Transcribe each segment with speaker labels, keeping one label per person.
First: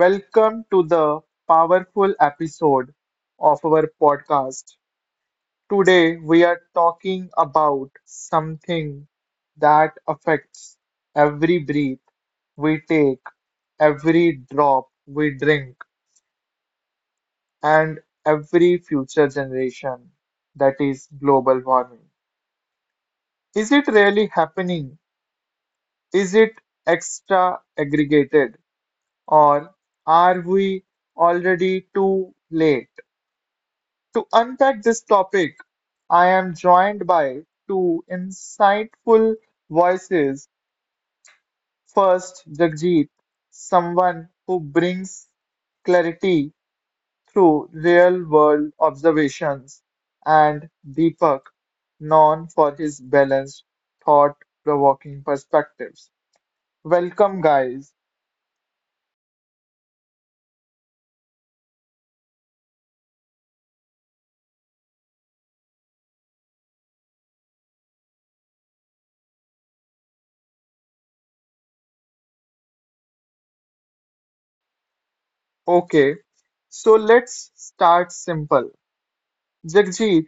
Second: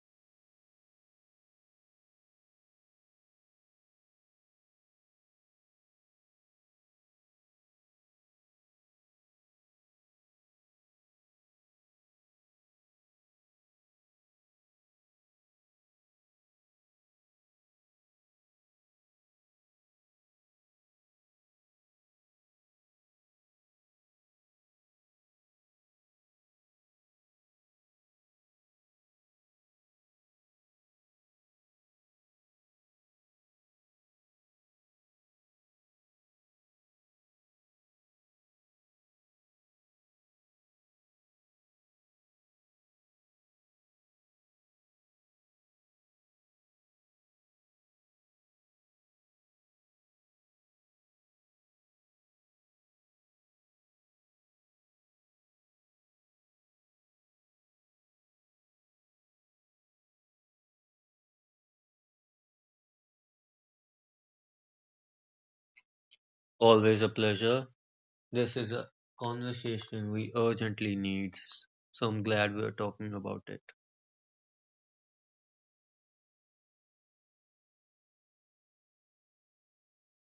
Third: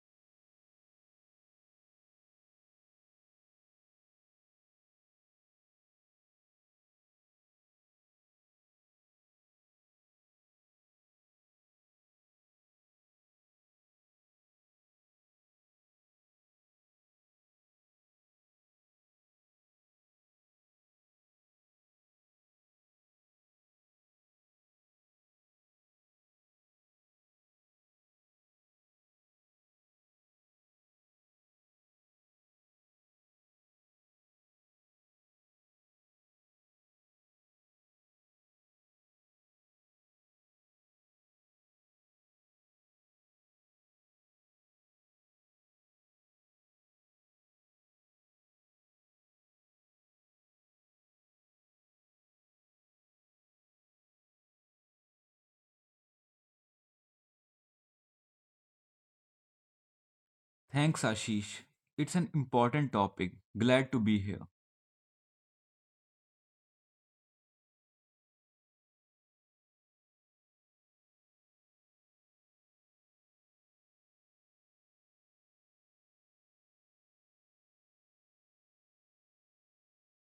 Speaker 1: Welcome to the powerful episode of our podcast. Today we are talking about something that affects every breath we take, every drop we drink, and every future generation that is global warming. Is it really happening? Is it extra aggregated or are we already too late? To unpack this topic, I am joined by two insightful voices. First, Jagjit, someone who brings clarity through real world observations, and Deepak, known for his balanced, thought provoking perspectives. Welcome, guys.
Speaker 2: Thanks, Ashish. It's an important topic. Glad to be here.
Speaker 3: Always a pleasure. This is a conversation we urgently need, so I'm glad we're talking about it.
Speaker 1: Okay, so let's start simple. Jagjit,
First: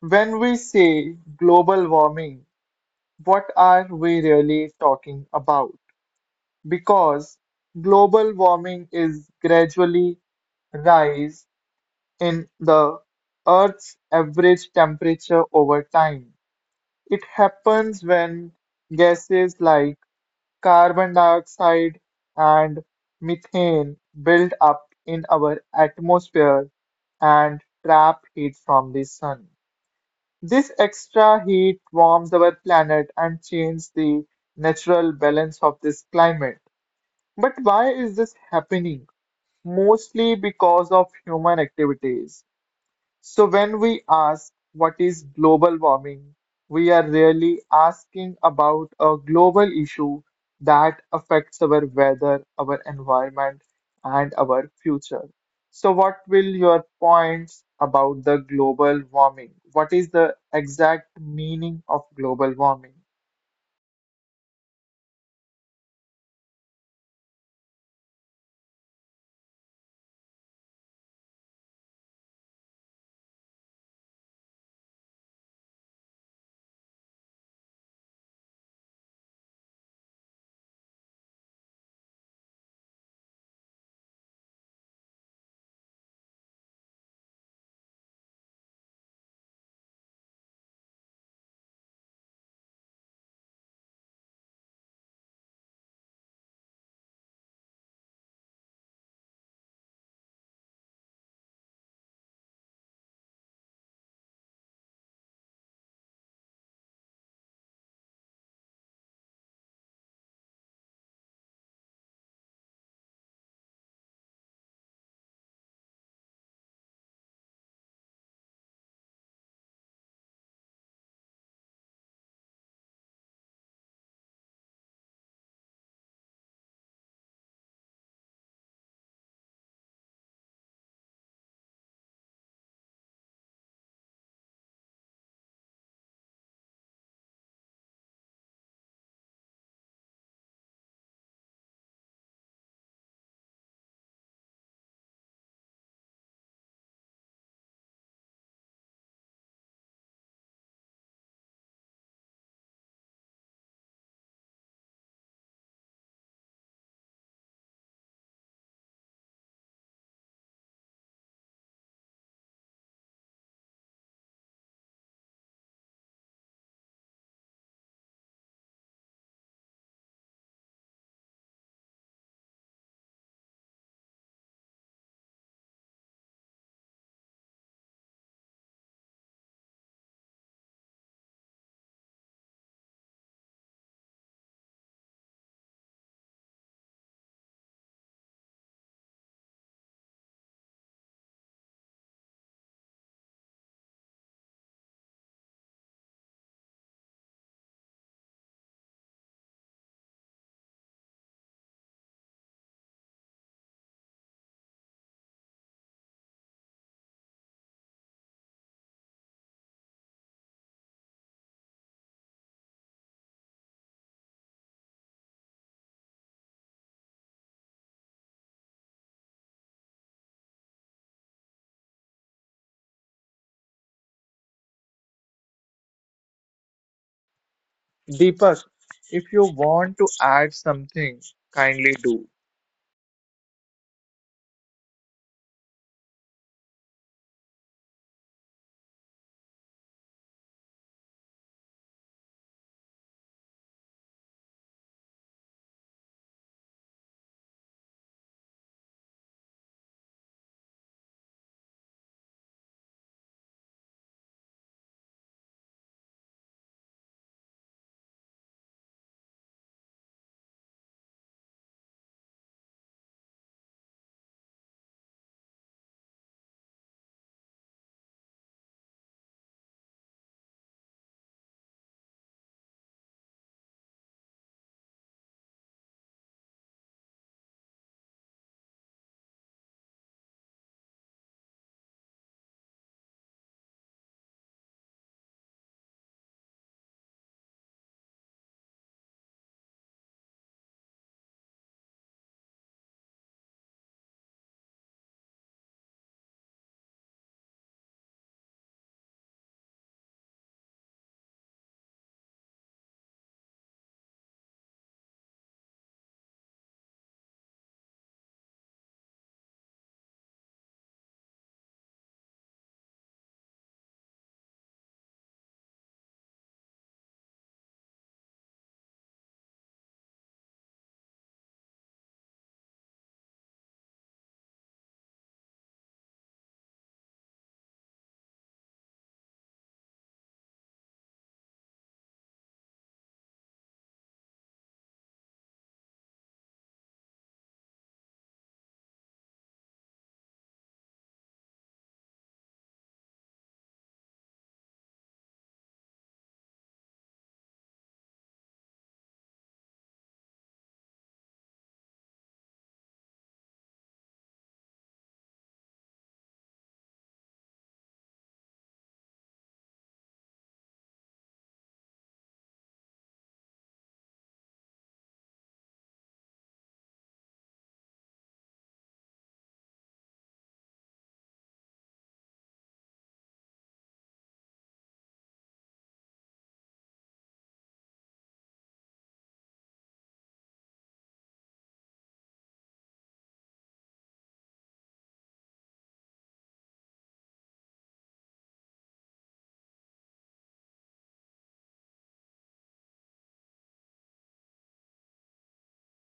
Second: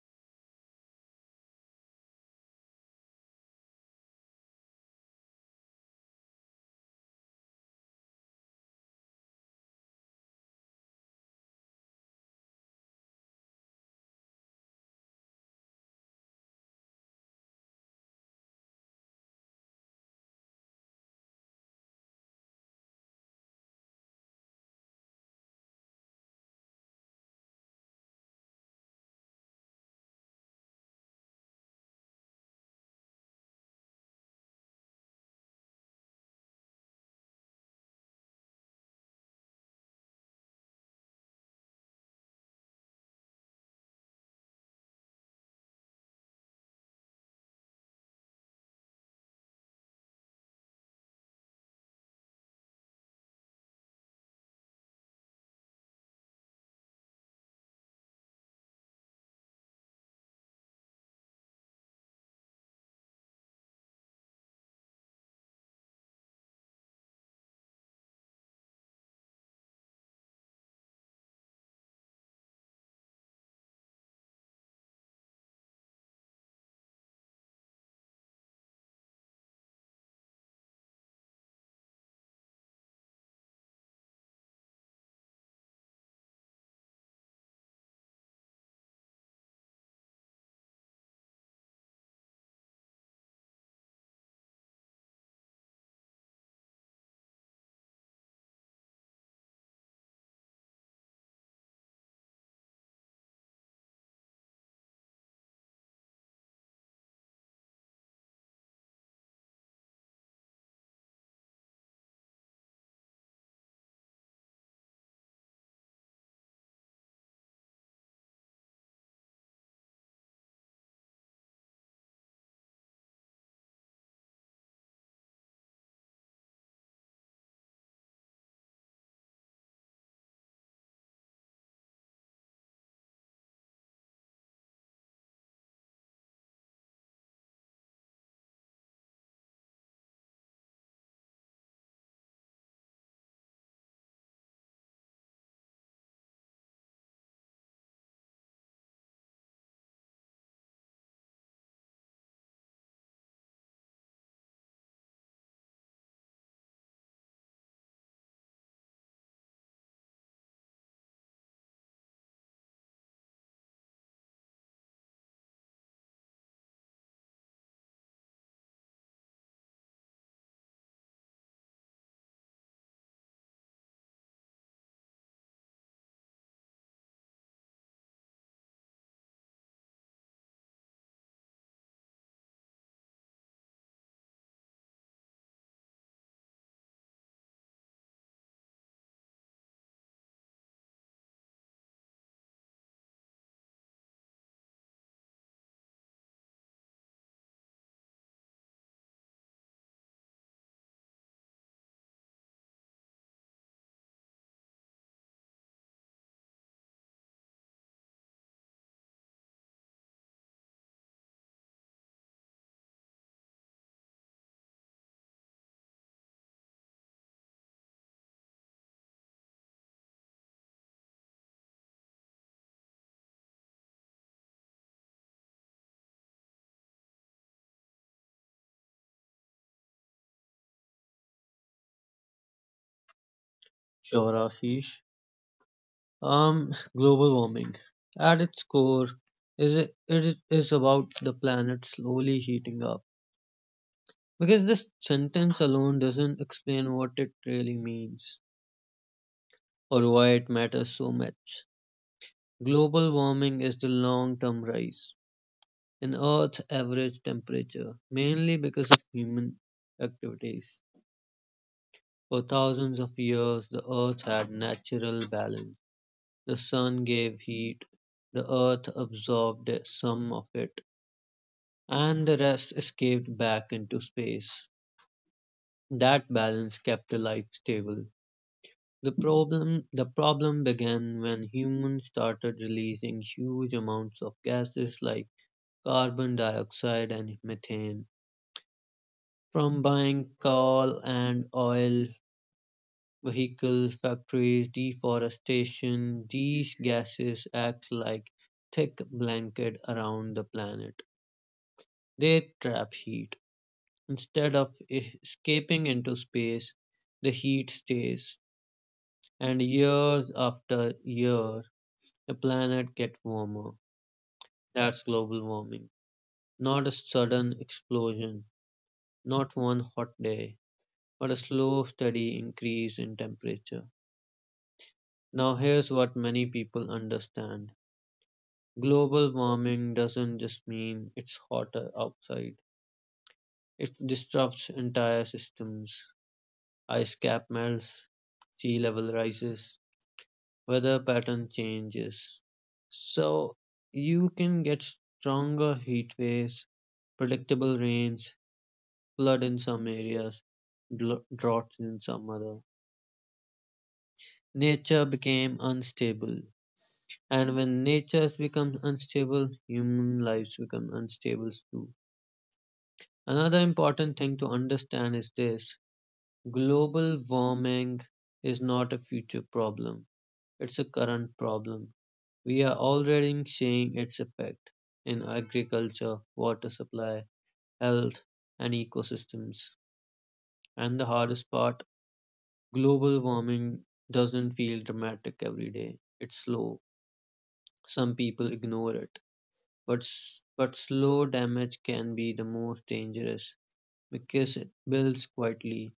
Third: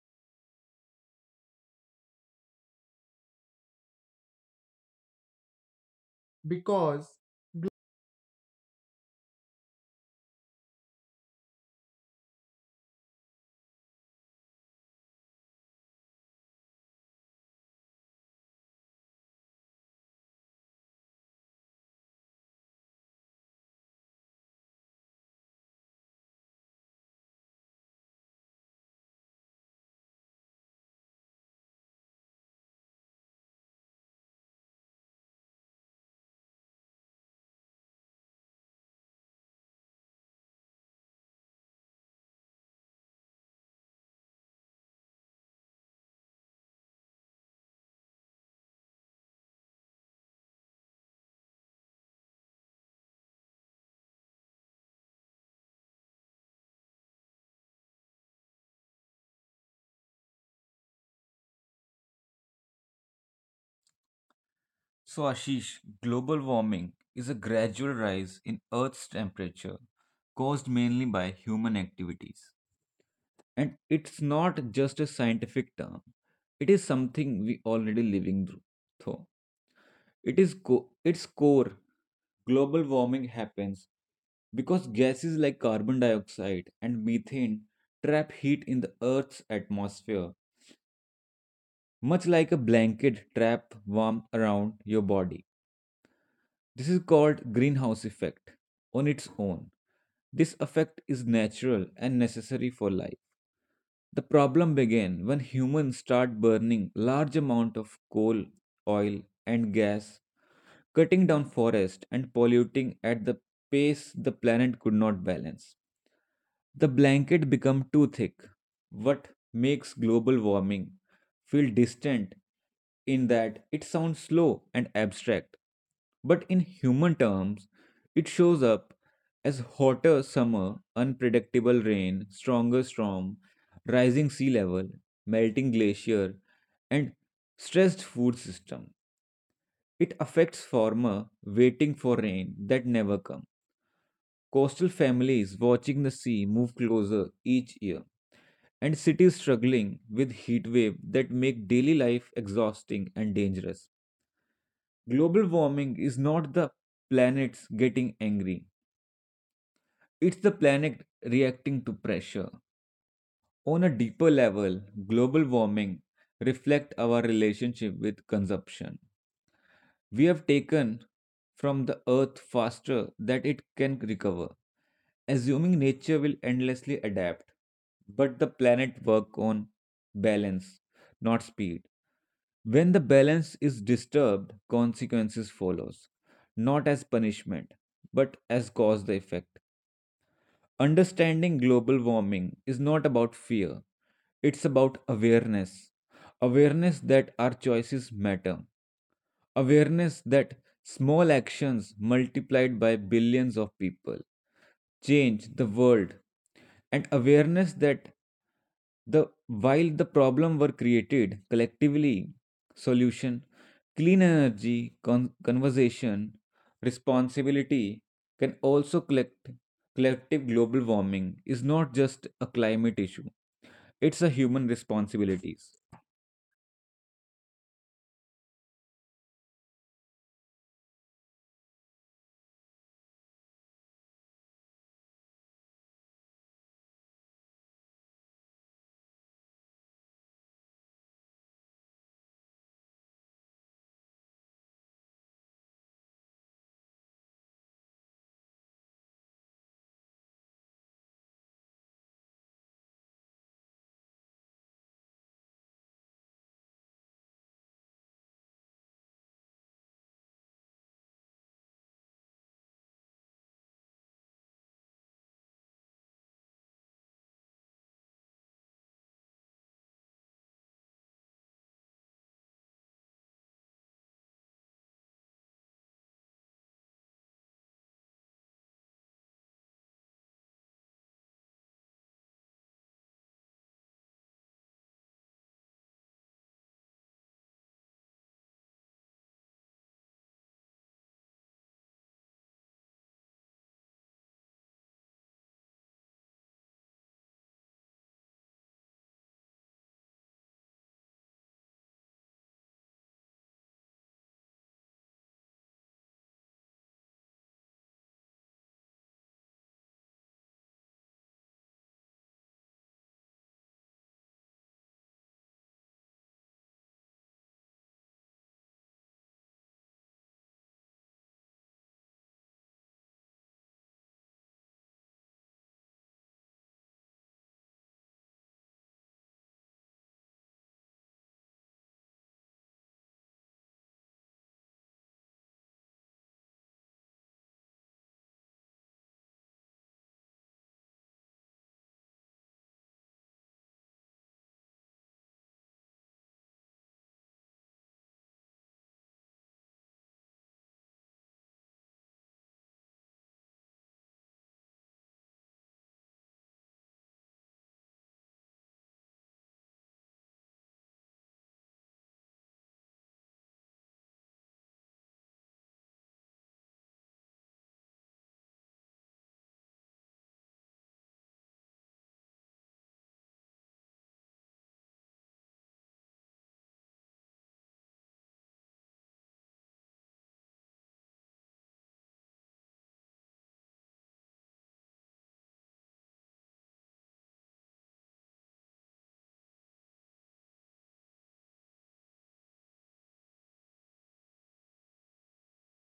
Speaker 1: when we say global warming, what are we really talking about?
Speaker 2: Because
Speaker 1: Because global warming is gradually rise in the Earth's average temperature over time. It happens when gases like carbon dioxide and methane build up in our atmosphere and trap heat from the sun. This extra heat warms our planet and changes the natural balance of this climate. But why is this happening? Mostly because of human activities. So when we ask what is global warming, we are really asking about a global issue that affects our weather, our environment, and our future. So what will your points about the global warming? What is the exact meaning of global warming?
Speaker 2: So, Ashish, global warming is a gradual rise in Earth's temperature caused mainly by human activities. And it's not just a scientific term, it is something we already living through. So, its core, global warming happens because gases like carbon dioxide and methane trap heat in the Earth's atmosphere much like a blanket trap warm around your body. This is called greenhouse effect on its own. This effect is natural and necessary for life. The problem began when humans start burning large amount of coal, oil and gas, cutting down forest and polluting at the pace the planet could not balance. The blanket become too thick, what makes global warming feel distant in that it sounds slow and abstract, but in human terms, it shows up as hotter summer, unpredictable rain, stronger storm, rising sea level, melting glacier, and stressed food system. It affects farmer waiting for rain that never come. Coastal families watching the sea move closer each year and cities struggling with heat wave that make daily life exhausting and dangerous. Global warming is not the planets getting angry. It's the planet reacting to pressure. On a deeper level, global warming reflect our relationship with consumption. We have taken from the earth faster that it can recover, assuming nature will endlessly adapt. But the planet work on balance, not speed. When the balance is disturbed, consequences follows, not as punishment, but as cause the effect. Understanding global warming is not about fear, it's about awareness. Awareness that our choices matter. Awareness that small actions multiplied by billions of people change the world. And awareness that the while the problem were created collectively, solution, clean energy, conversation, responsibility can also collect collective global warming is not just a climate issue, it's a human responsibilities.
Speaker 1: Deepak, if you want to add something, kindly do.
Speaker 3: Sure, Ashish. Global warming, At its core, it is about the planet slowly heating up. Because this sentence alone doesn't explain what it really means or why it matters so much. Global warming is the long term rise in Earth's average temperature, mainly because of human activities. For thousands of years, the earth had natural balance. The sun gave heat, the earth absorbed some of it, and the rest escaped back into space. That balance kept the life stable. The problem began when humans started releasing huge amounts of gases like carbon dioxide and methane. From buying coal and oil, vehicles, factories, deforestation, these gases act like thick blanket around the planet. They trap heat. Instead of escaping into space, the heat stays. And years after year, the planet gets warmer. That's global warming. Not a sudden explosion, not one hot day, but a slow, steady increase in temperature. Now, here's what many people understand. Global warming doesn't just mean it's hotter outside. It disrupts entire systems. Ice cap melts, sea level rises, weather pattern changes. So you can get stronger heat waves, predictable rains, flood in some areas, droughts in some other. Nature became unstable. And when nature becomes unstable, human lives become unstable too. Another important thing to understand is this: global warming is not a future problem, it's a current problem. We are already seeing its effect in agriculture, water supply, health, and ecosystems. And the hardest part, global warming doesn't feel dramatic every day, it's slow. Some people ignore it. But slow damage can be the most dangerous because it builds quietly.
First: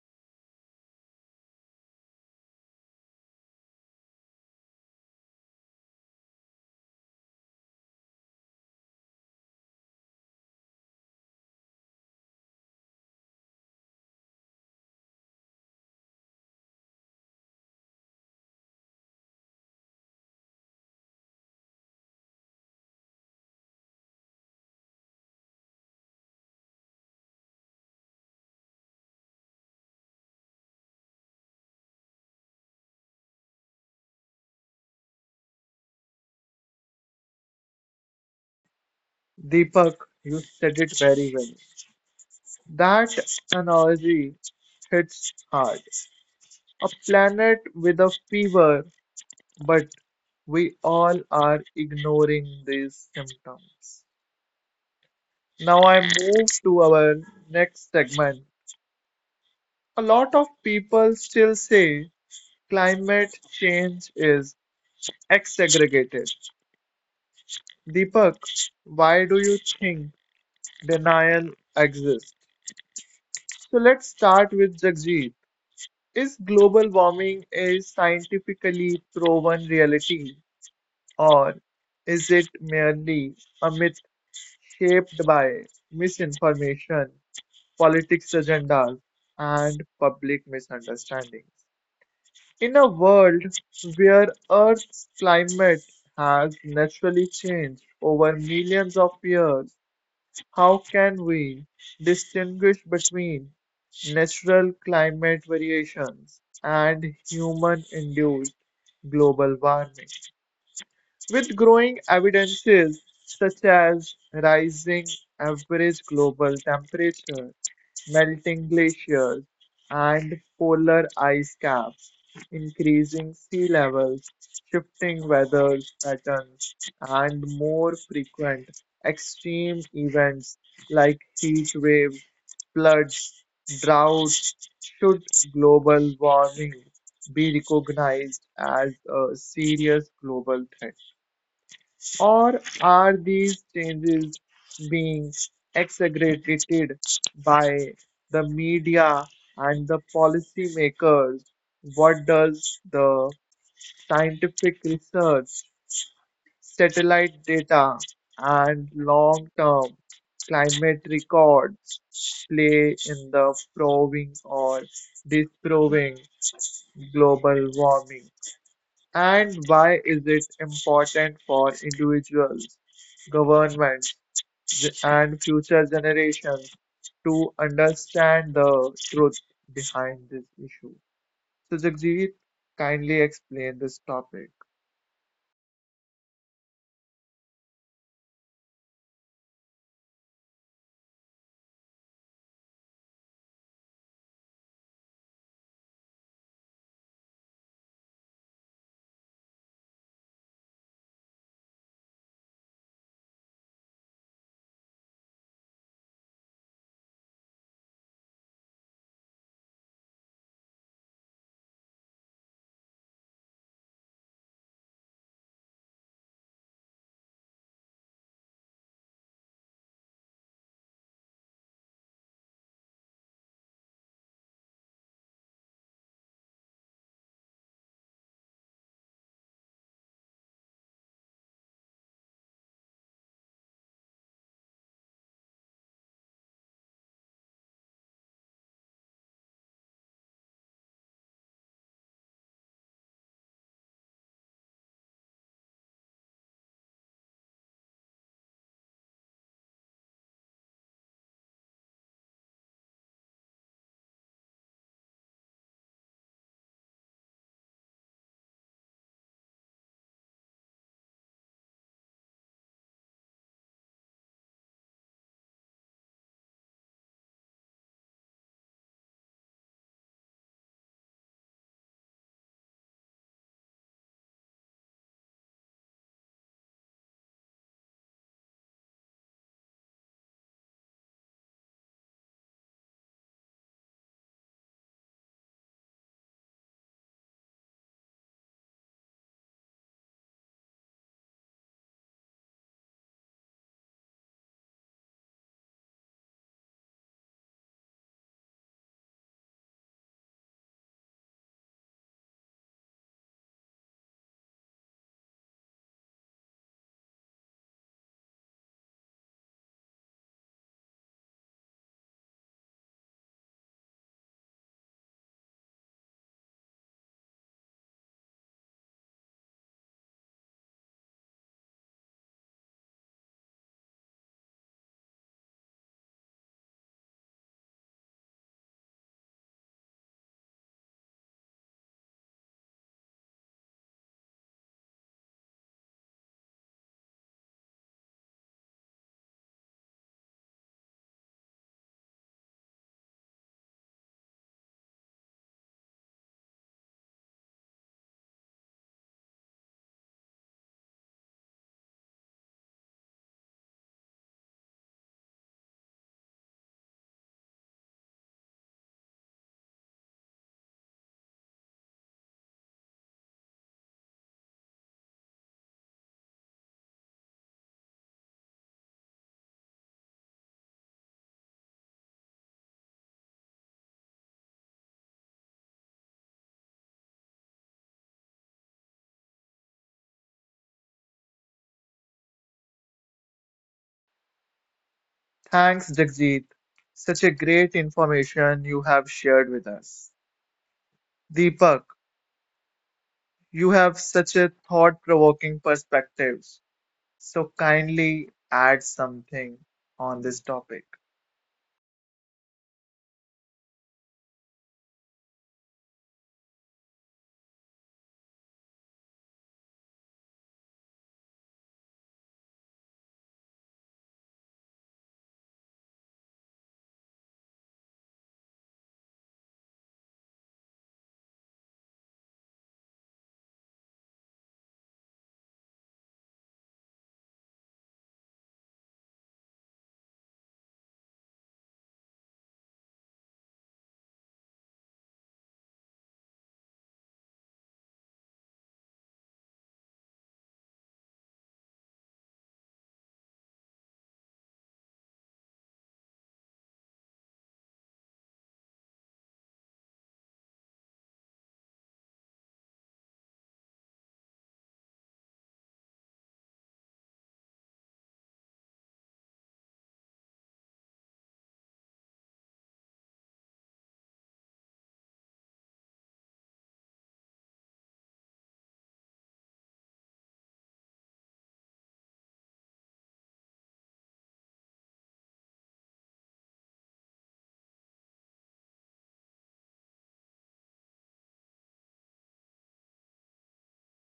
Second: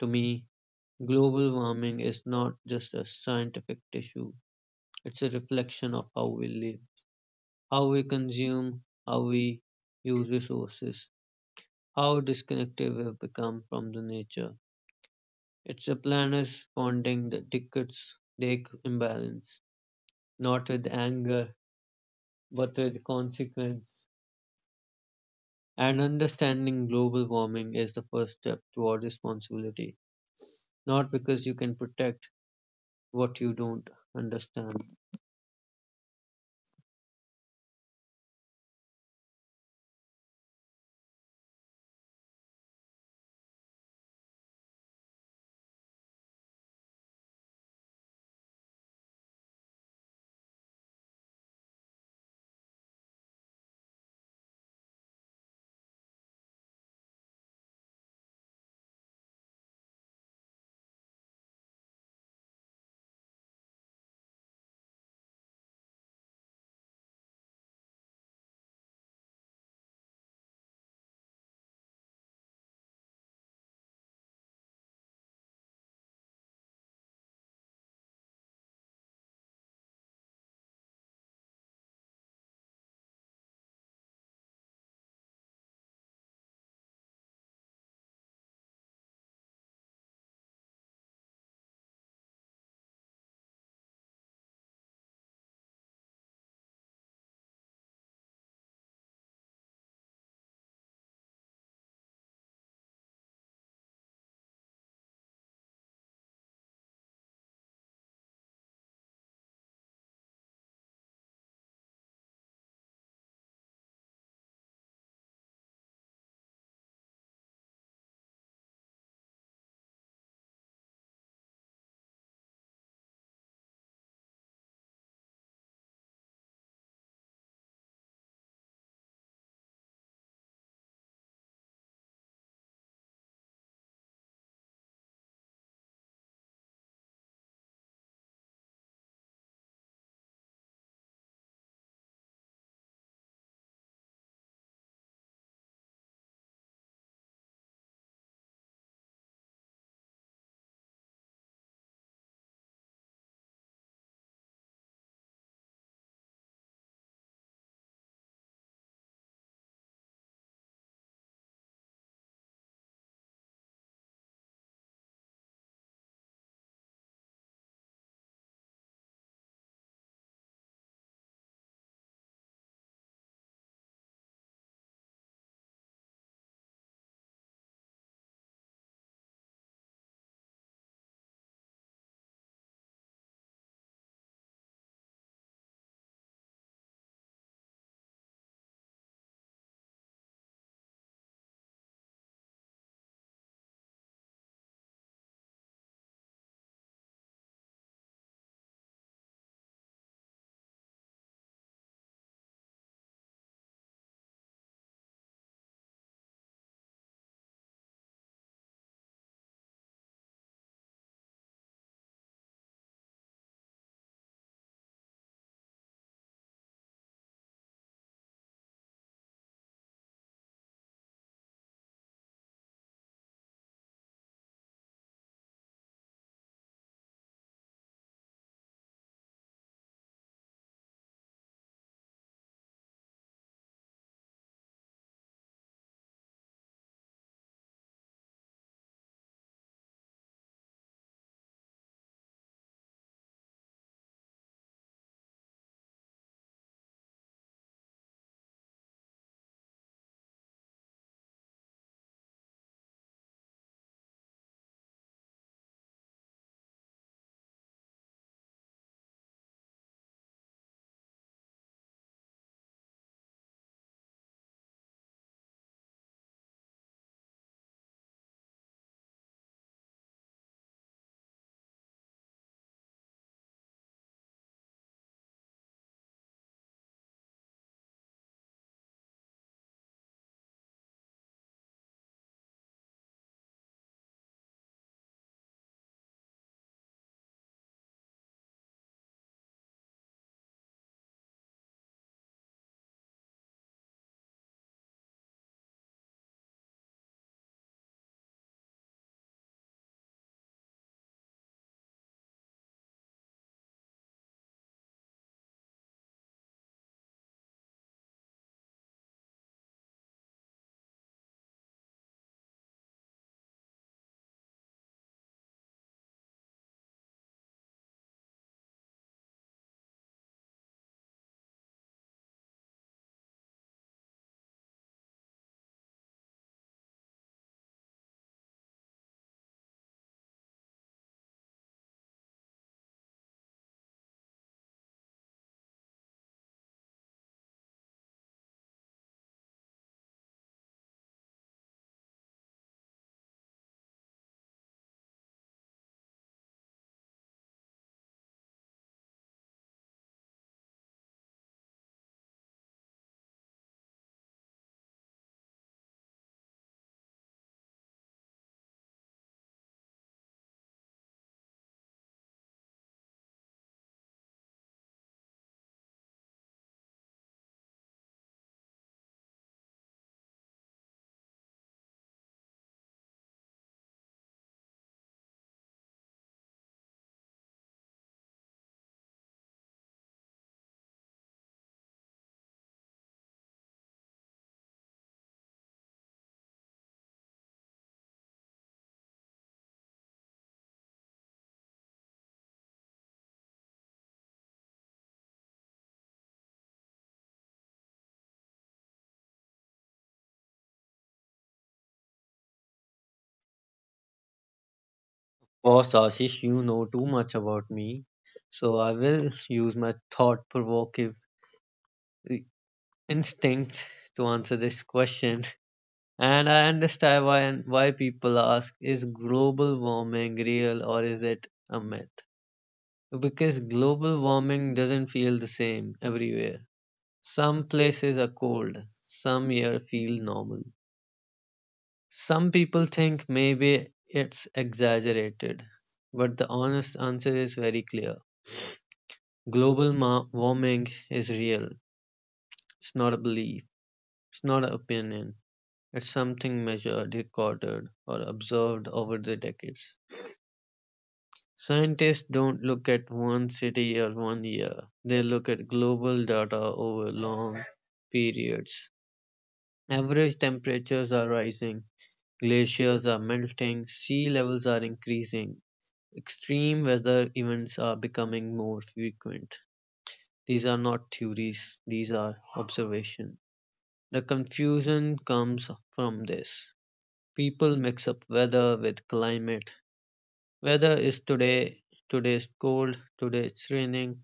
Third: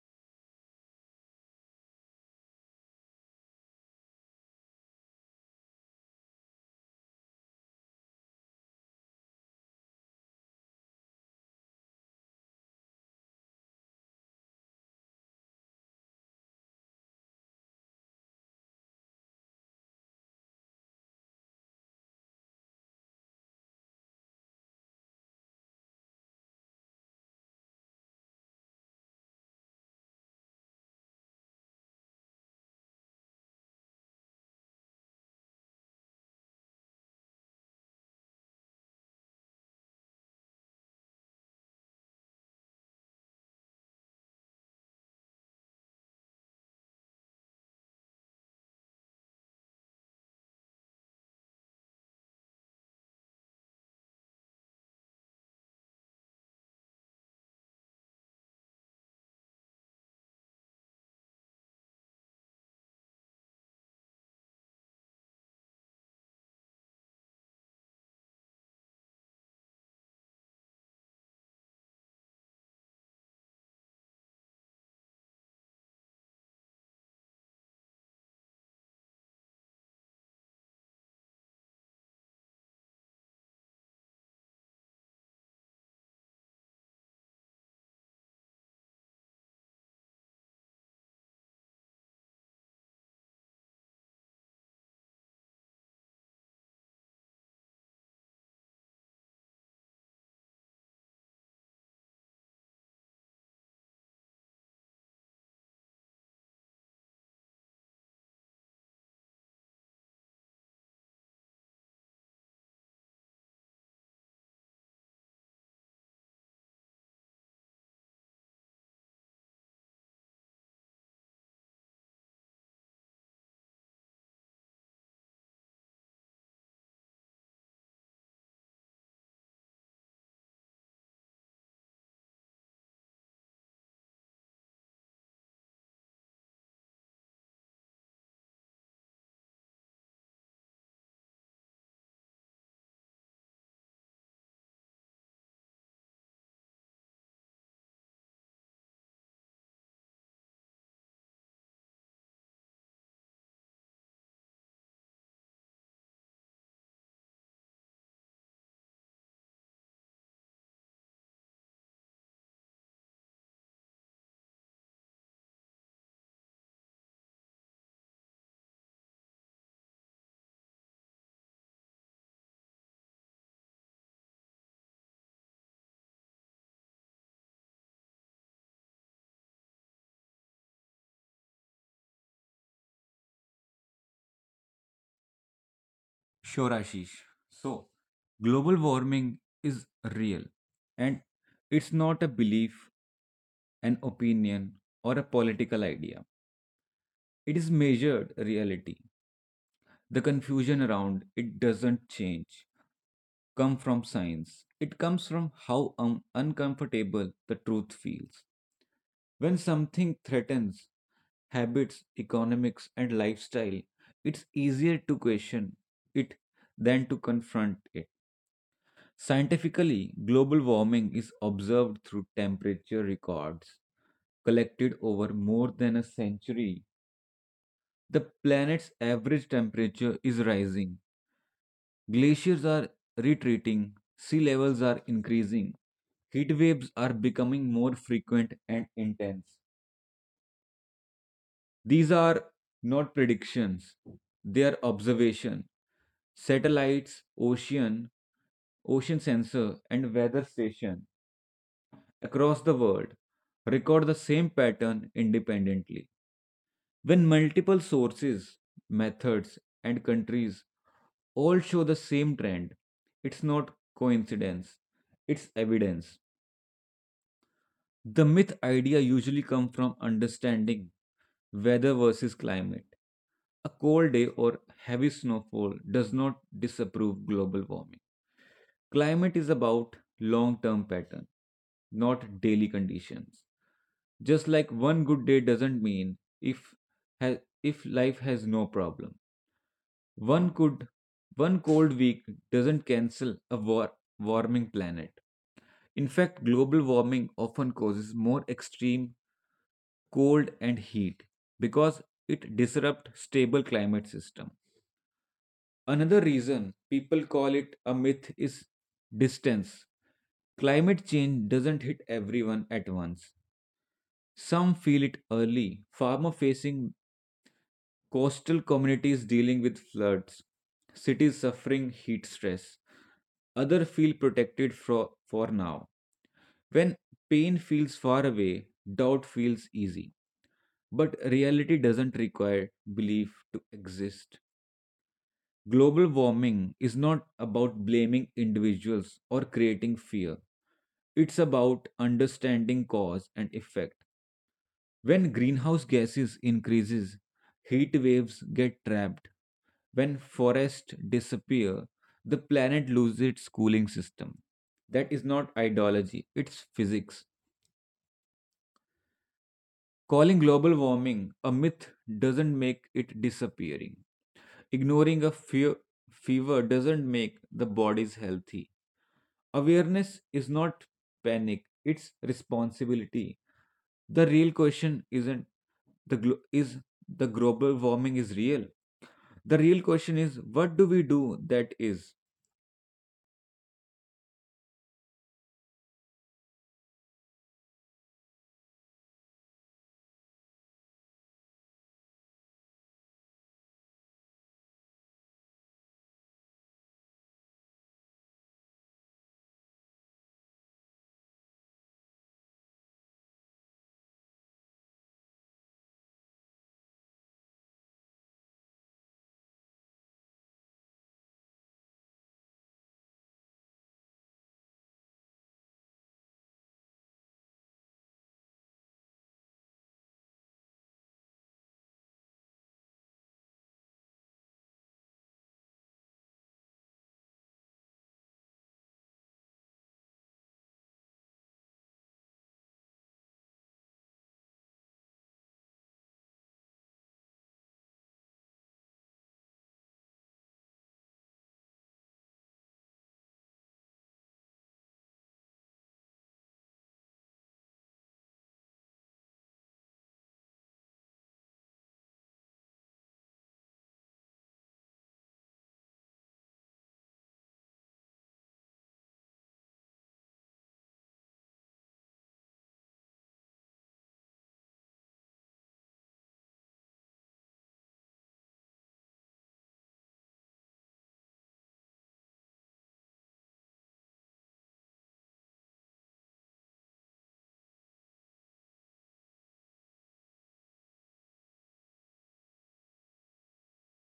Speaker 3: To me, global warming is not just a scientific issue, it's a reflection of how we live, how we consume, how we use resources, how disconnected we have become from the nature. It's the planet's responding that dictates take imbalance, not with anger, but with consequence. And understanding global warming is the first step toward responsibility, not because you can protect what you don't understand.
Speaker 1: Deepak, you said it very well. That analogy hits hard. A planet with a fever, but we all are ignoring these symptoms. Now I move to our next segment. A lot of people still say climate change is exaggerated. Deepak, why do you think denial exists? So let's start with Jagjit. Is global warming a scientifically proven reality, or is it merely a myth shaped by misinformation, politics agendas, and public misunderstandings? In a world where Earth's climate has naturally changed over millions of years, how can we distinguish between natural climate variations and human-induced global warming? With growing evidences such as rising average global temperature, melting glaciers, and polar ice caps, increasing sea levels, shifting weather patterns, and more frequent extreme events like heat waves, floods, droughts, should global warming be recognized as a serious global threat? Or are these changes being exaggerated by the media and the policymakers? What does the scientific research, satellite data, and long term climate records play in the proving or disproving global warming? And why is it important for individuals, governments, and future generations to understand the truth behind this issue? So, Jagjeet, kindly explain this topic.
Speaker 2: Sure, Ashish. So, global warming is real and it's not a belief, an opinion, or a political idea. It is measured reality. The confusion around it doesn't change, come from science. It comes from how uncomfortable the truth feels. When something threatens habits, economics, and lifestyle, it's easier to question it than to confront it. Scientifically, global warming is observed through temperature records collected over more than a century. The planet's average temperature is rising. Glaciers are retreating. Sea levels are increasing. Heat waves are becoming more frequent and intense. These are not predictions, they are observation. Satellites, ocean sensor, and weather station across the world record the same pattern independently. When multiple sources, methods, and countries all show the same trend, it's not coincidence, it's evidence. The myth idea usually comes from understanding weather versus climate. A cold day or heavy snowfall does not disapprove global warming. Climate is about long term pattern, not daily conditions. Just like one good day doesn't mean ha- if life has no problem. One could one cold week doesn't cancel a warming planet. In fact, global warming often causes more extreme cold and heat because it disrupts stable climate system. Another reason people call it a myth is distance. Climate change doesn't hit everyone at once. Some feel it early. Farmer facing coastal communities dealing with floods, cities suffering heat stress. Other feel protected for now. When pain feels far away, doubt feels easy. But reality doesn't require belief to exist. Global warming is not about blaming individuals or creating fear. It's about understanding cause and effect. When greenhouse gases increases, heat waves get trapped. When forests disappear, the planet loses its cooling system. That is not ideology, it's physics. Calling global warming a myth doesn't make it disappearing. Ignoring a fear, fever doesn't make the bodies healthy. Awareness is not panic, it's responsibility. The real question isn't the glo- is the global warming is real. The real question is what do we do that is.
Speaker 1: Thanks, Jagjeet. Such a great information you have shared with us. Deepak, you have such a thought-provoking perspectives. So kindly add something on this topic.
Speaker 3: Boss Ashish, you know too much about me, so I will use my thought provocative instincts to answer this question. And I understand why people ask, is global warming real or is it a myth? Because global warming doesn't feel the same everywhere. Some places are cold, some year feel normal. Some people think maybe it's exaggerated, but the honest answer is very clear. Global warming is real. It's not a belief, it's not an opinion. It's something measured, recorded, or observed over the decades. Scientists don't look at one city or one year, they look at global data over long periods. Average temperatures are rising, glaciers are melting, sea levels are increasing, extreme weather events are becoming more frequent. These are not theories, these are observations. The confusion comes from this. People mix up weather with climate. Weather is today, today's cold, today's raining.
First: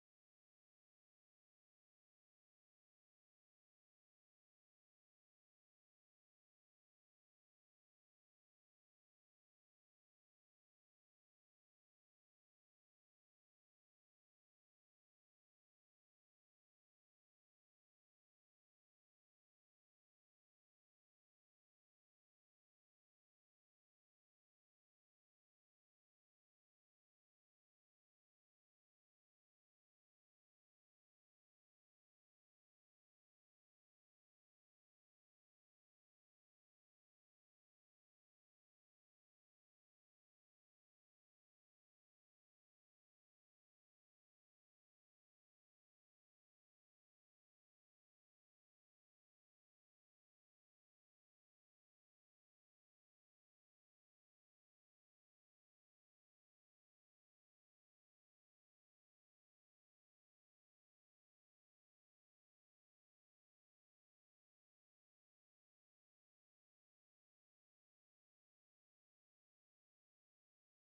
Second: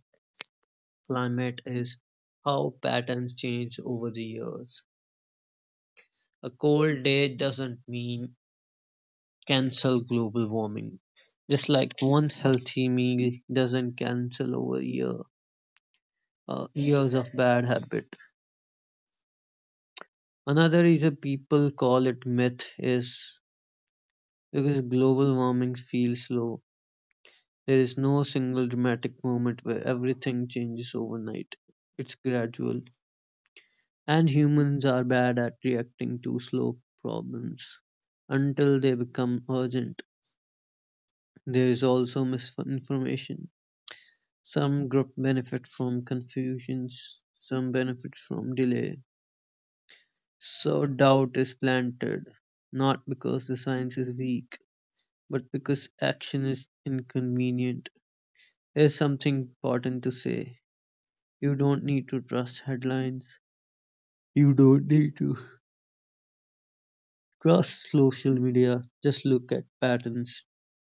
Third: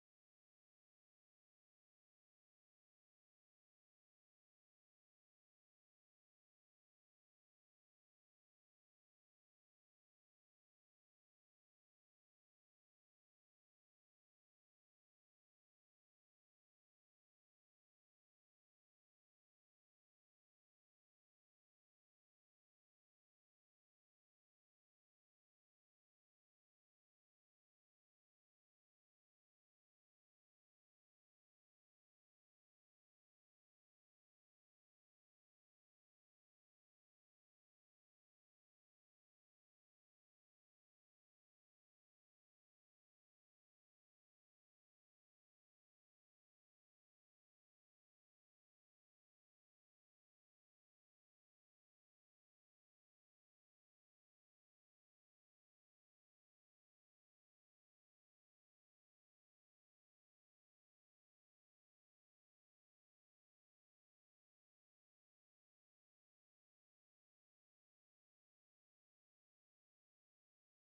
Speaker 3: Climate is how patterns change over the years. A cold day doesn't mean cancel global warming. Just like one healthy meal doesn't cancel over year, years of bad habit. Another reason people call it myth is because global warming feels slow. There is no single dramatic moment where everything changes overnight. It's gradual, and humans are bad at reacting to slow problems until they become urgent. There is also misinformation. Some groups benefit from confusions, some benefit from delay. So doubt is planted, not because the science is weak, but because action is inconvenient. There's something important to say. You don't need to trust headlines. You don't need to trust social media. Just look at patterns:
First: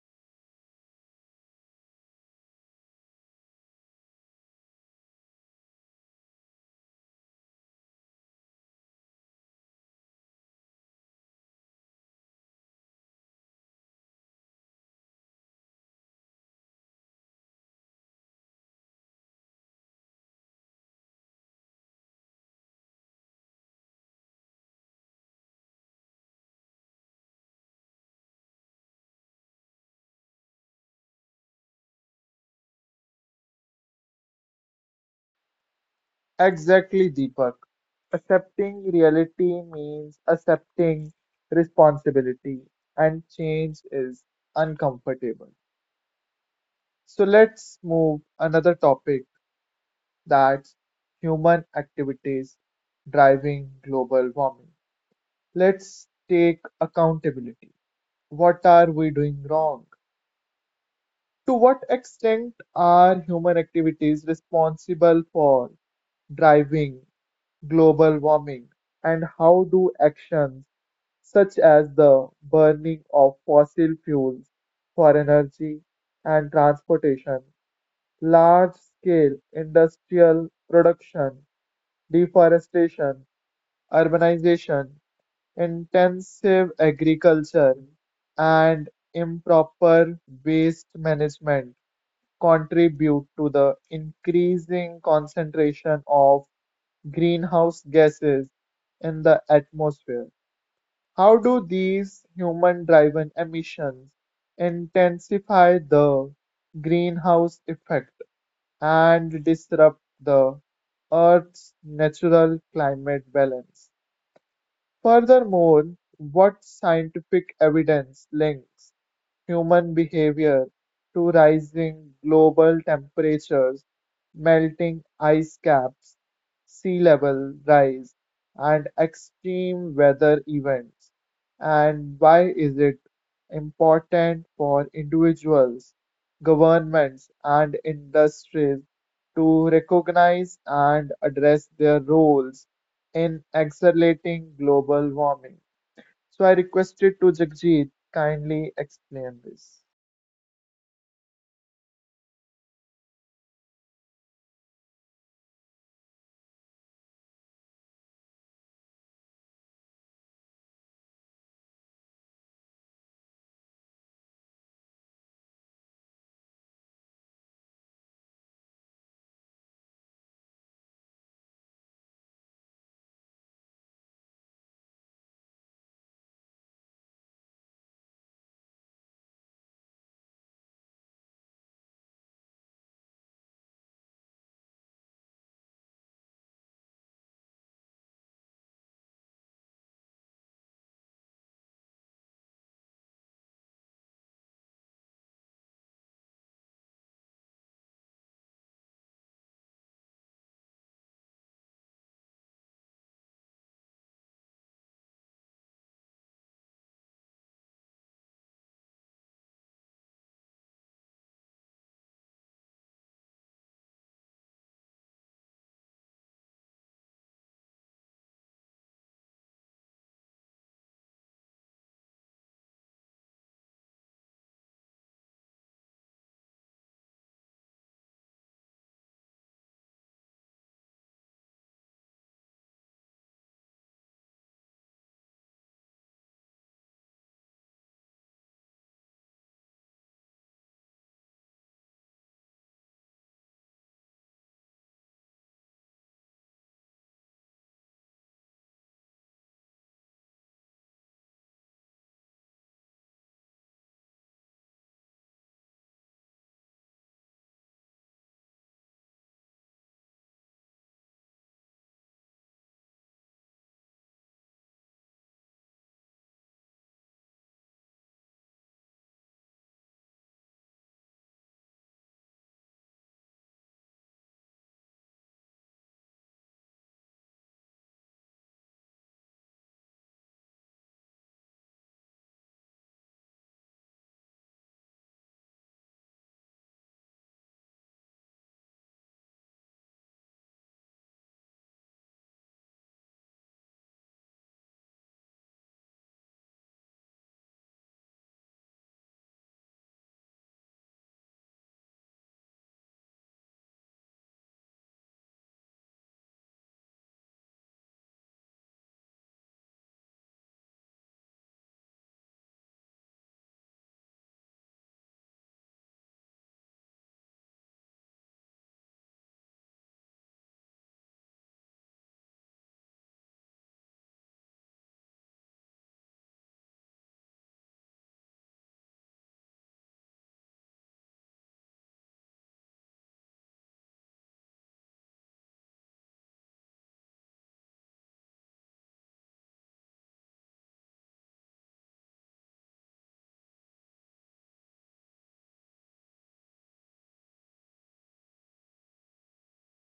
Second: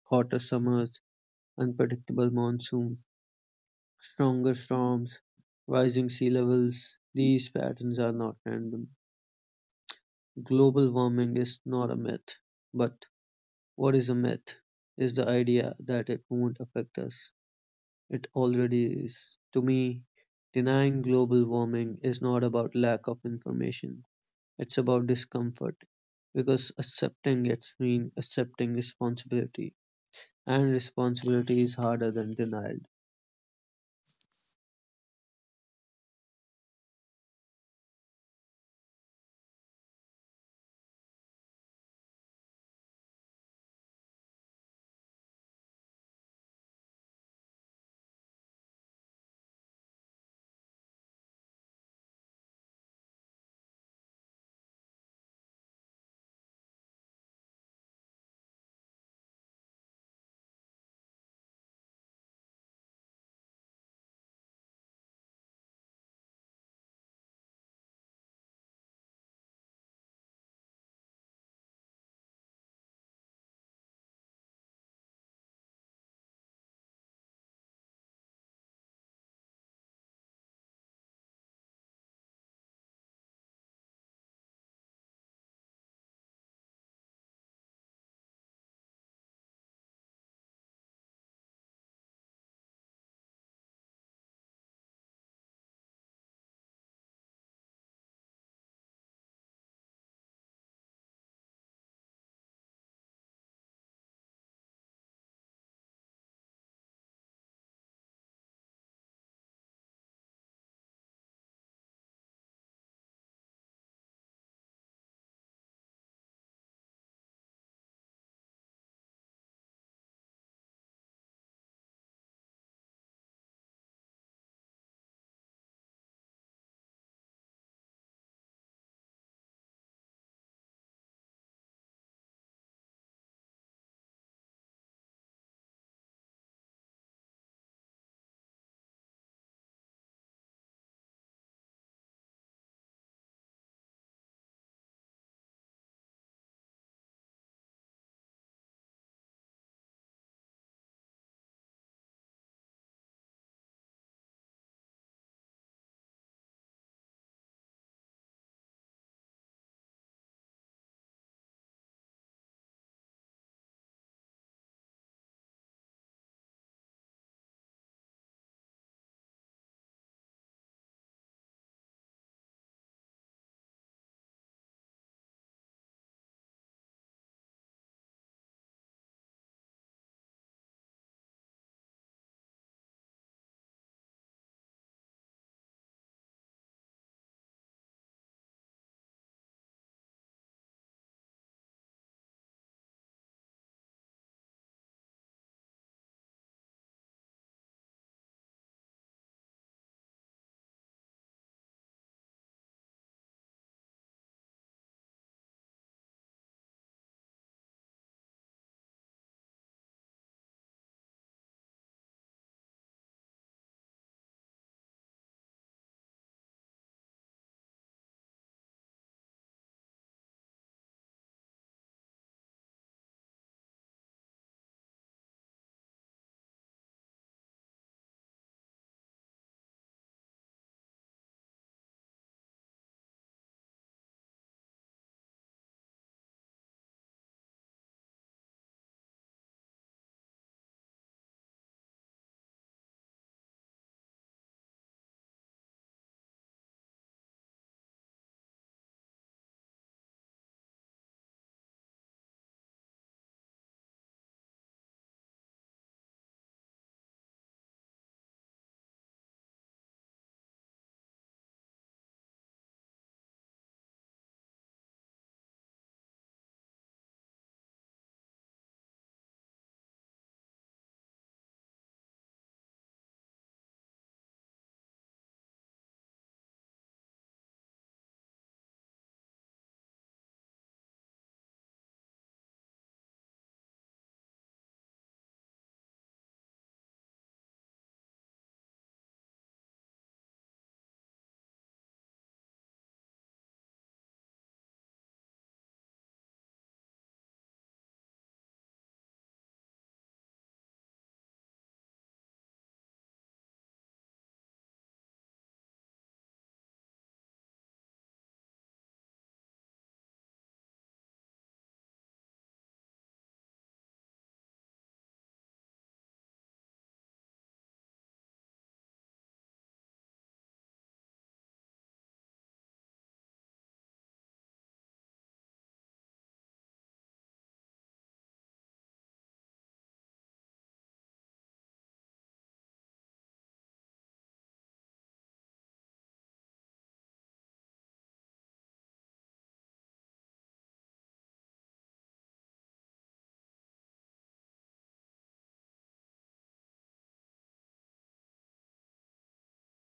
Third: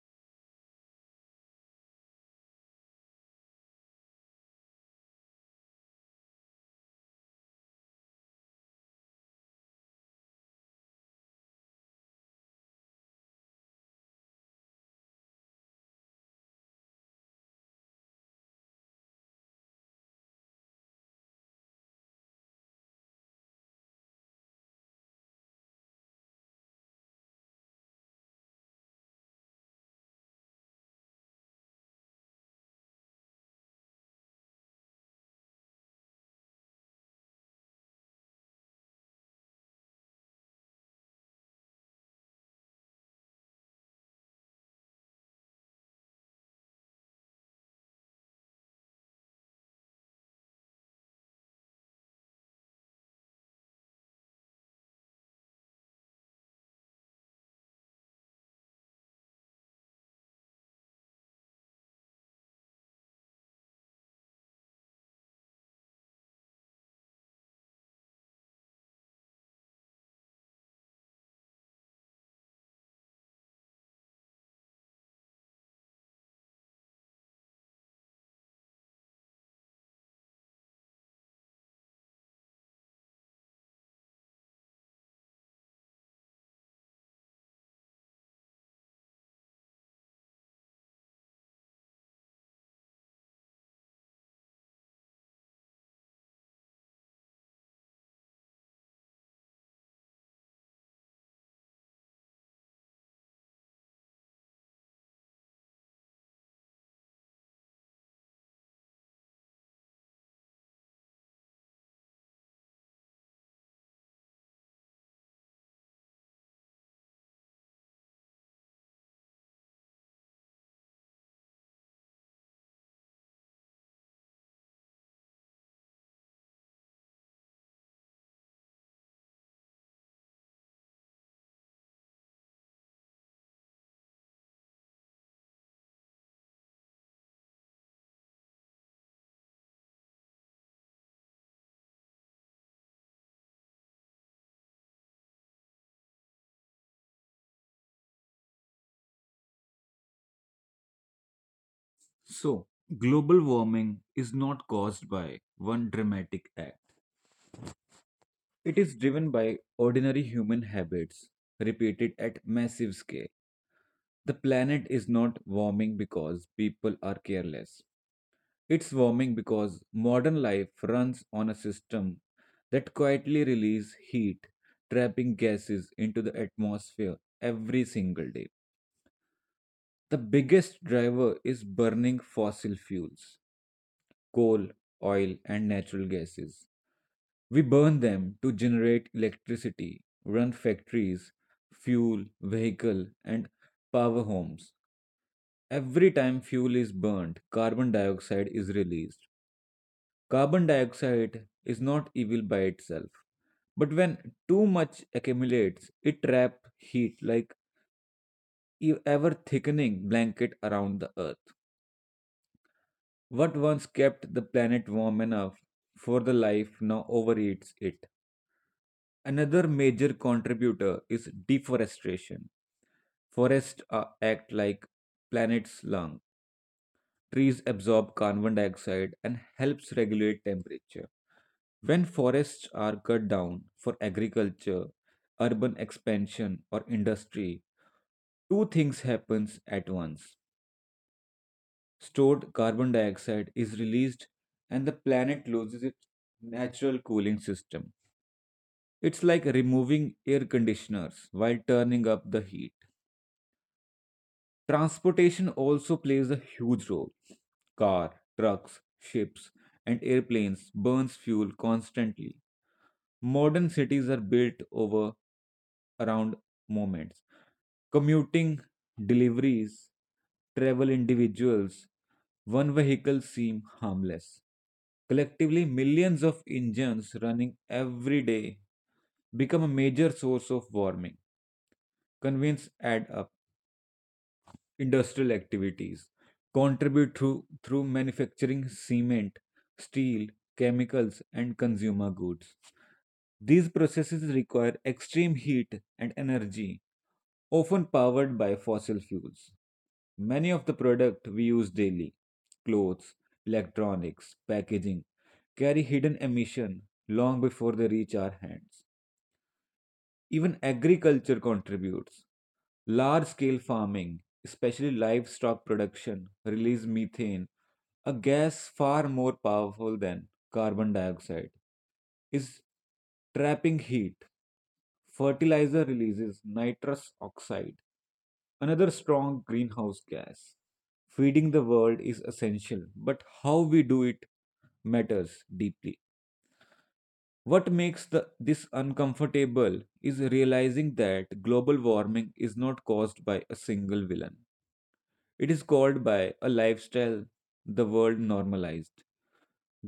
Speaker 3: hotter summers, unpredictable monsoons, stronger storms, rising sea levels. These patterns are not random. Global warming is not a myth. But what is a myth? Is the idea that it won't affect us. It already is. To me, denying global warming is not about lack of information. It's about discomfort because accepting it means accepting responsibility, and responsibility is harder than denial.
Speaker 1: Exactly, Deepak. Accepting reality means accepting responsibility, and change is uncomfortable. So let's move another topic that's human activities driving global warming. Let's take accountability. What are we doing wrong? To what extent are human activities responsible for driving global warming, and how do actions such as the burning of fossil fuels for energy and transportation, large-scale industrial production, deforestation, urbanization, intensive agriculture, and improper waste management contribute to the increasing concentration of greenhouse gases in the atmosphere? How do these human driven emissions intensify the greenhouse effect and disrupt the Earth's natural climate balance? Furthermore, what scientific evidence links human behavior to rising global temperatures, melting ice caps, sea level rise, and extreme weather events? And why is it important for individuals, governments, and industries to recognize and address their roles in accelerating global warming? So I requested to Jagjit kindly explain this.
Speaker 2: So, global warming is not caused by one dramatic act. It is driven by ordinary human habits repeated at massive scale. The planet is not warming because people are careless. It's warming because modern life runs on a system that quietly releases heat, trapping gases into the atmosphere every single day. The biggest driver is burning fossil fuels, coal, oil, and natural gases. We burn them to generate electricity, run factories, fuel, vehicle, and power homes. Every time fuel is burned, carbon dioxide is released. Carbon dioxide is not evil by itself, but when too much accumulates, it traps heat like ever thickening blanket around the earth. What once kept the planet warm enough for the life now overeats it. Another major contributor is deforestation. Forests act like planet's lung. Trees absorb carbon dioxide and helps regulate temperature. When forests are cut down for agriculture, urban expansion or industry, two things happens at once. Stored carbon dioxide is released and the planet loses its natural cooling system. It's like removing air conditioners while turning up the heat. Transportation also plays a huge role. Car, trucks, ships, and airplanes burns fuel constantly. Modern cities are built over around moments commuting, deliveries, travel individuals, one vehicle seem harmless. Collectively, millions of engines running every day become a major source of warming. Convenience add up industrial activities, contribute through manufacturing cement, steel, chemicals, and consumer goods. These processes require extreme heat and energy, often powered by fossil fuels. Many of the products we use daily, clothes, electronics, packaging, carry hidden emission long before they reach our hands. Even agriculture contributes. Large scale farming, especially livestock production, release methane, a gas far more powerful than carbon dioxide, is trapping heat. Fertilizer releases nitrous oxide, another strong greenhouse gas. Feeding the world is essential, but how we do it matters deeply. What makes this uncomfortable is realizing that global warming is not caused by a single villain. It is caused by a lifestyle the world normalized.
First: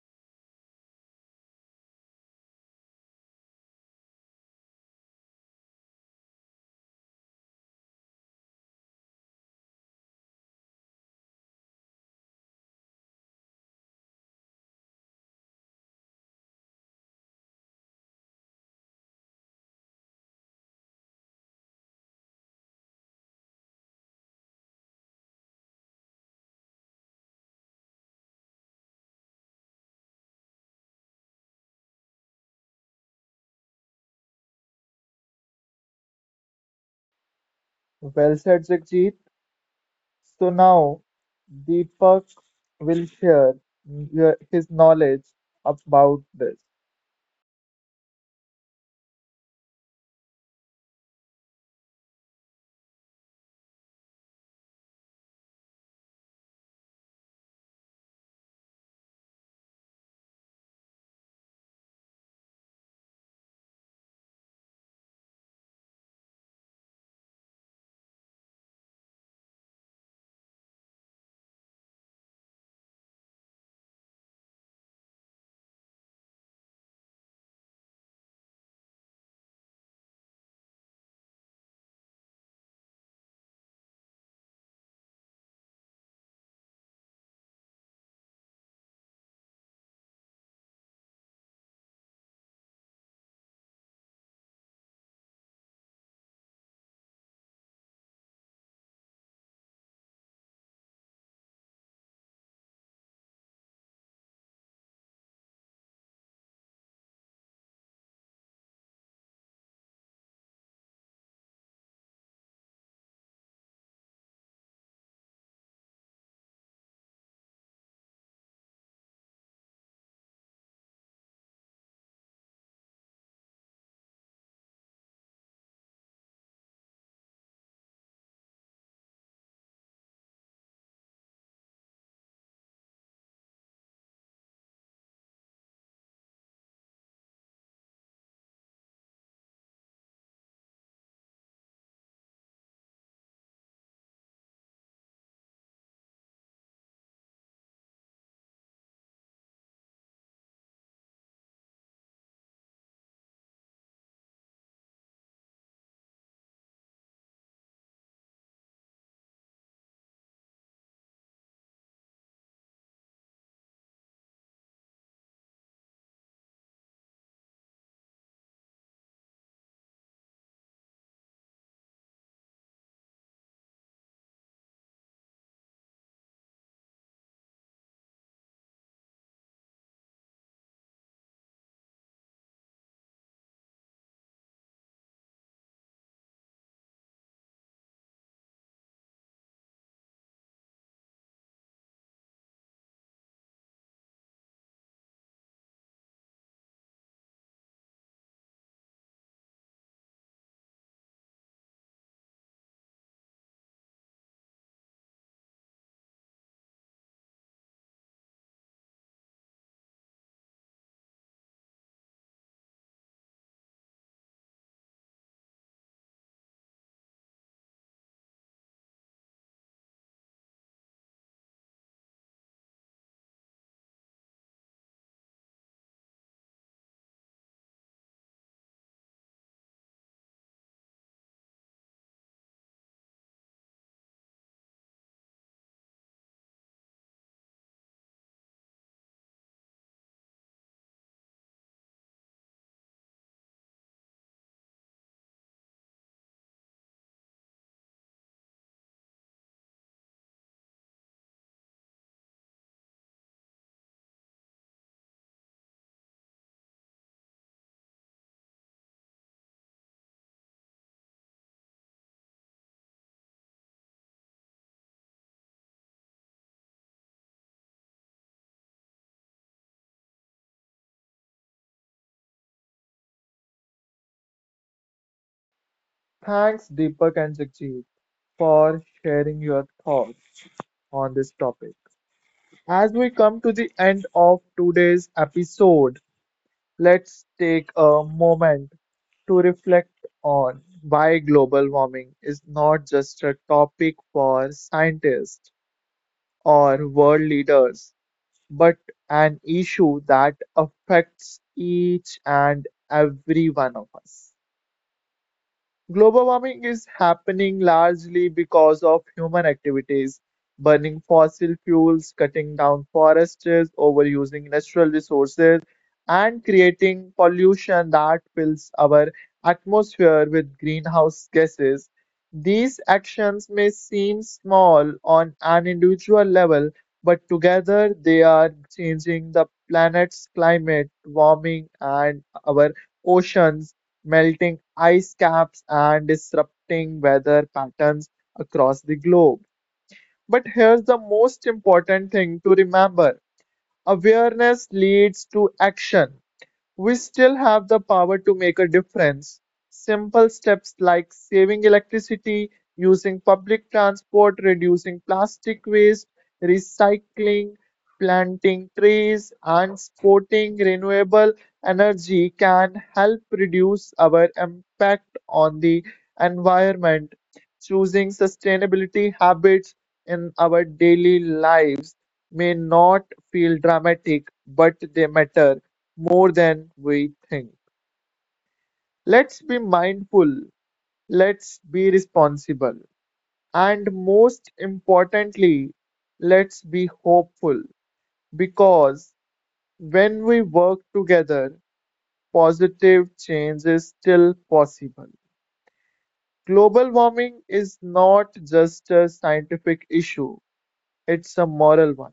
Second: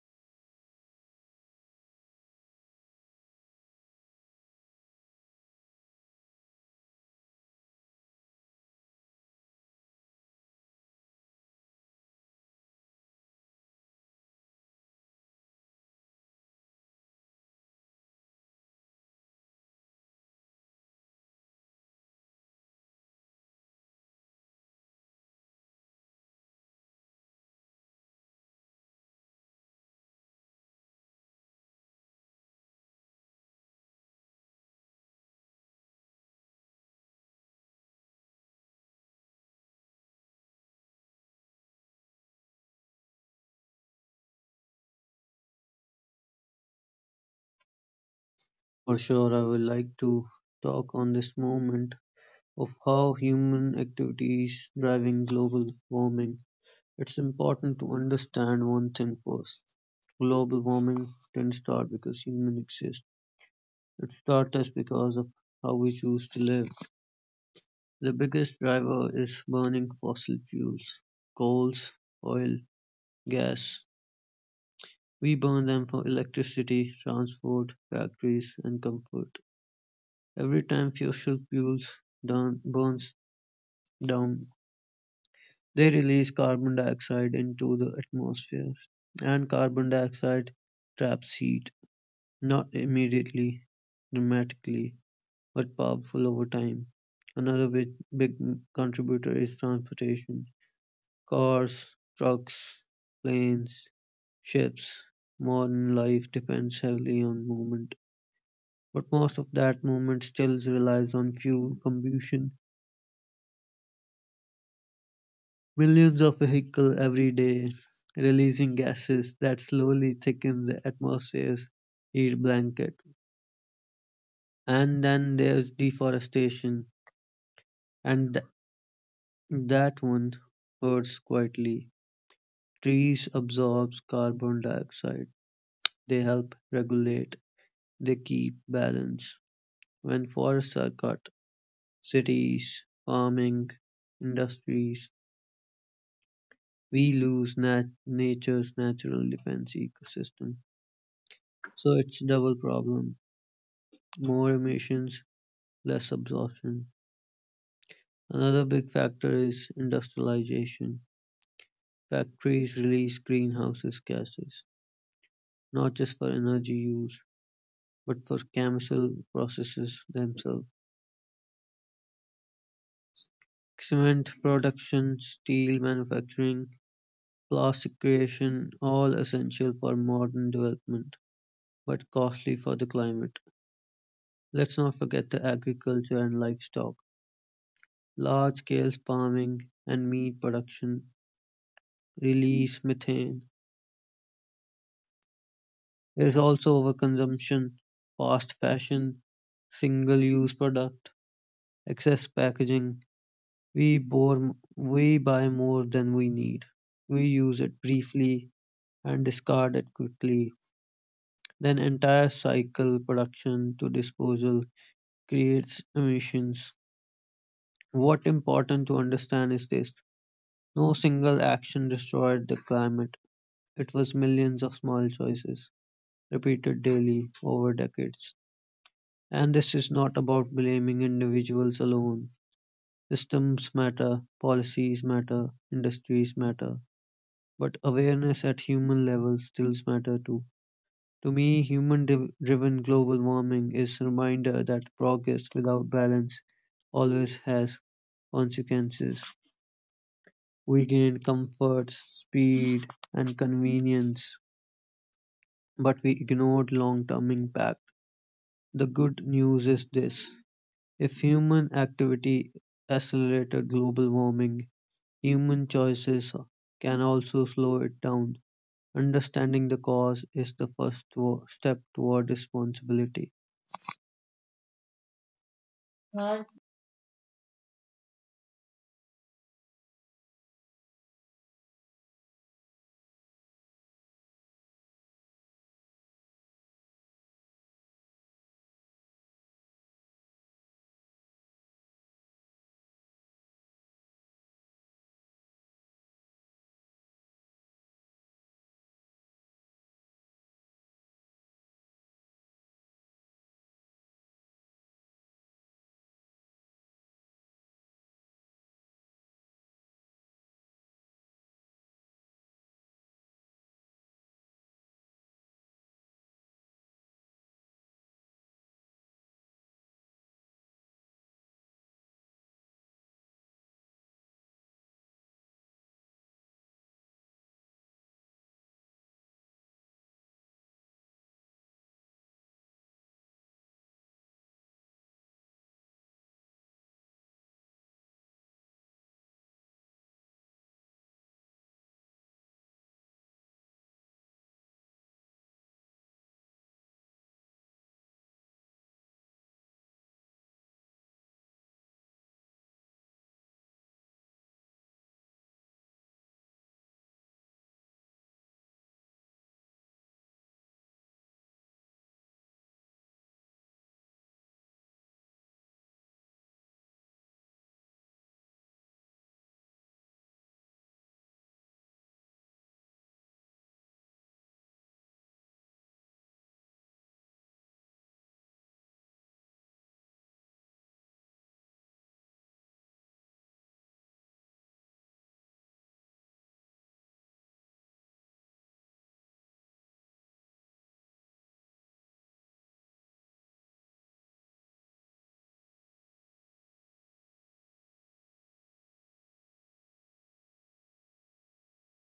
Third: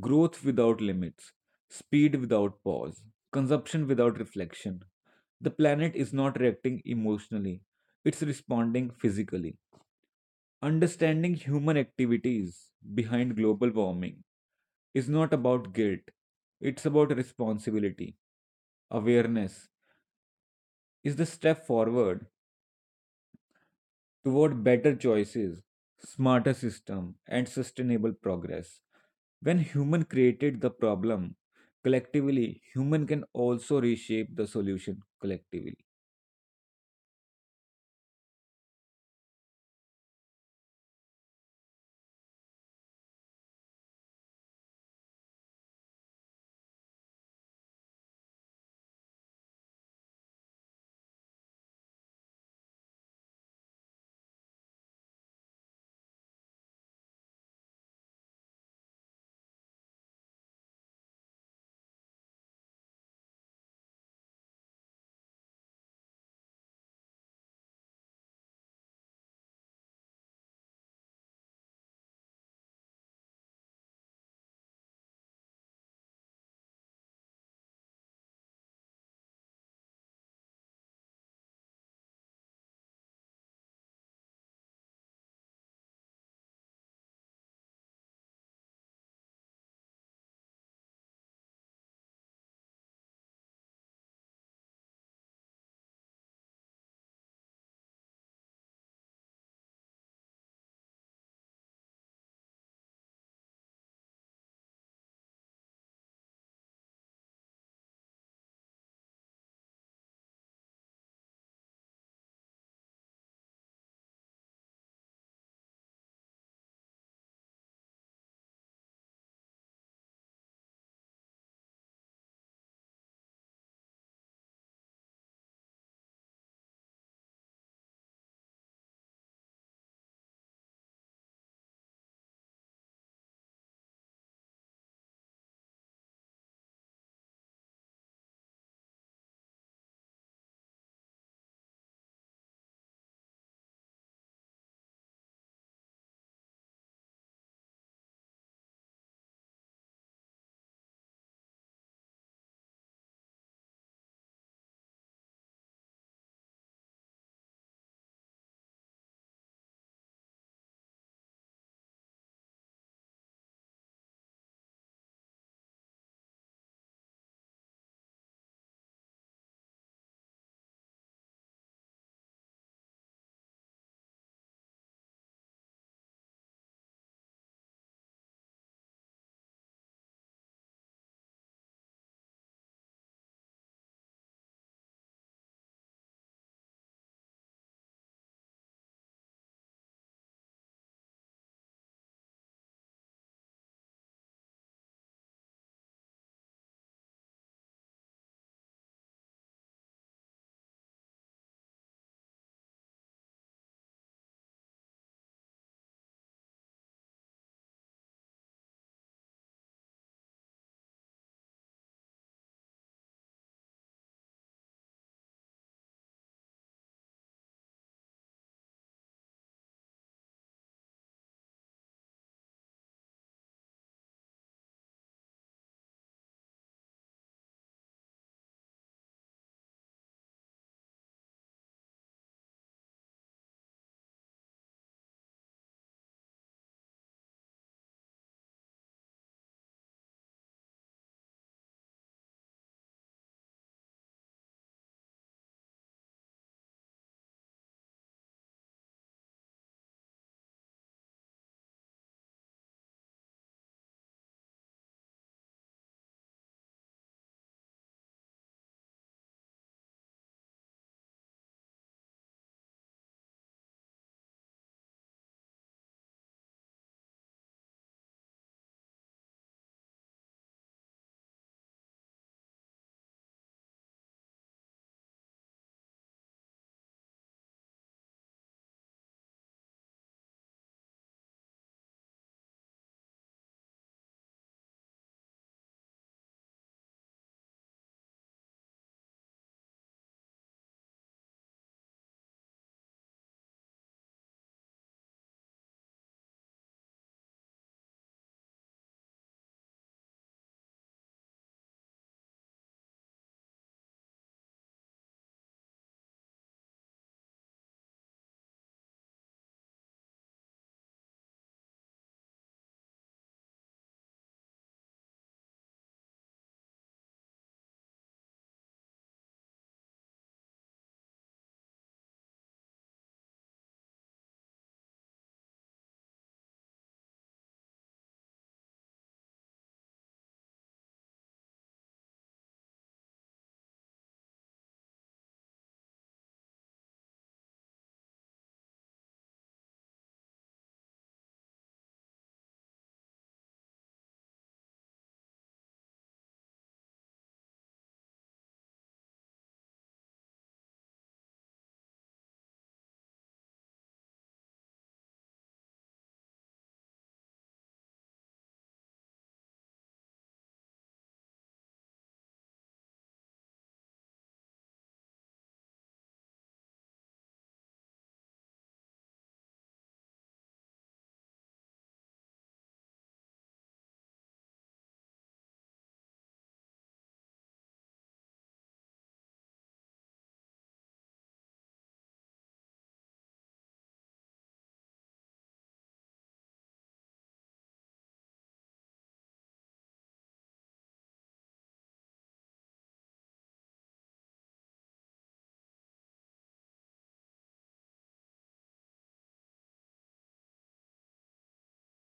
Speaker 2: Growth without limits, speed without pause, consumption without reflection. The planet is not reacting emotionally, it's responding physically. Understanding human activities behind global warming is not about guilt, it's about responsibility. Awareness is the step forward toward better choices, smarter system, and sustainable progress. When human created the problem collectively, human can also reshape the solution collectively.
Speaker 1: Well said, Jagjit. So now Deepak will share his knowledge about this.
Speaker 3: For sure, I would like to talk on this moment of how human activities driving global warming. It's important to understand one thing first. Global warming didn't start because humans exist. It started because of how we choose to live. The biggest driver is burning fossil fuels, coals, oil, gas. We burn them for electricity, transport, factories and comfort. Every time fossil fuels down, burns down, they release carbon dioxide into the atmosphere, and carbon dioxide traps heat, not immediately, dramatically, but powerful over time. Another big contributor is transportation. Cars, trucks, planes, ships, modern life depends heavily on movement, but most of that movement still relies on fuel combustion. Millions of vehicles every day releasing gases that slowly thicken the atmosphere's heat blanket. And then there's deforestation, and that one hurts quietly. Trees absorb carbon dioxide. They help regulate. They keep balance. When forests are cut, cities, farming, industries, we lose nature's natural defense ecosystem. So it's double problem. More emissions, less absorption. Another big factor is industrialization. Factories release greenhouse gases, not just for energy use, but for chemical processes themselves. Cement production, steel manufacturing, plastic creation, all essential for modern development, but costly for the climate. Let's not forget the agriculture and livestock. Large scale farming and meat production release methane. There is also overconsumption, fast fashion, single use product, excess packaging. We buy more than we need. We use it briefly and discard it quickly. Then entire cycle production to disposal creates emissions. What important to understand is this: no single action destroyed the climate; it was millions of small choices, repeated daily, over decades. And this is not about blaming individuals alone. Systems matter, policies matter, industries matter. But awareness at human level still matter too. To me, human driven global warming is a reminder that progress without balance always has consequences. We gain comfort, speed, and convenience, but we ignored long-term impact. The good news is this: if human activity accelerated global warming, human choices can also slow it down. Understanding the cause is the first step toward responsibility.
Speaker 1: Thanks, Deepak and Jagjit, for sharing your thoughts on this topic. As we come to the end of today's episode, let's take a moment to reflect on why global warming is not just a topic for scientists or world leaders, but an issue that affects each and every one of us. Global warming is happening largely because of human activities. Burning fossil fuels, cutting down forests, overusing natural resources, and creating pollution that fills our atmosphere with greenhouse gases. These actions may seem small on an individual level, but together they are changing the planet's climate, warming, and our oceans melting ice caps and disrupting weather patterns across the globe. But here's the most important thing to remember awareness leads to action. We still have the power to make a difference. Simple steps like saving electricity, using public transport, reducing plastic waste, recycling, planting trees, and supporting renewable energy can help reduce our impact on the environment. Choosing sustainability habits in our daily lives may not feel dramatic, but they matter more than we think. Let's be mindful, let's be responsible, and most importantly, let's be hopeful because when we work together, positive change is still possible. Global warming is not just a scientific issue, it's a moral one.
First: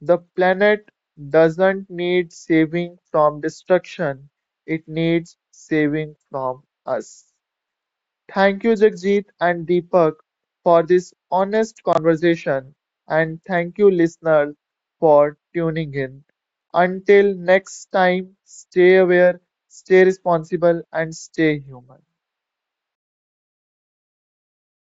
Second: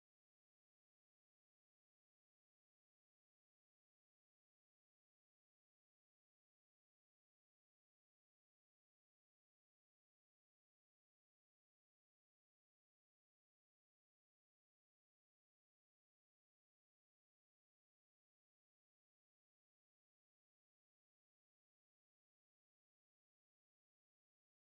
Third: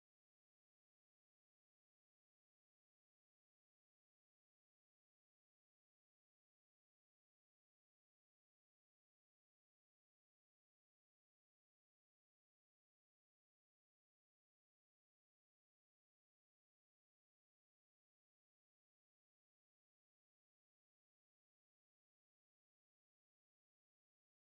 Speaker 1: The planet doesn't need saving from destruction, it needs saving from us. Thank you Jagjit and Deepak for this honest conversation and thank you listeners for tuning in. Until next time, stay aware, stay responsible and stay human.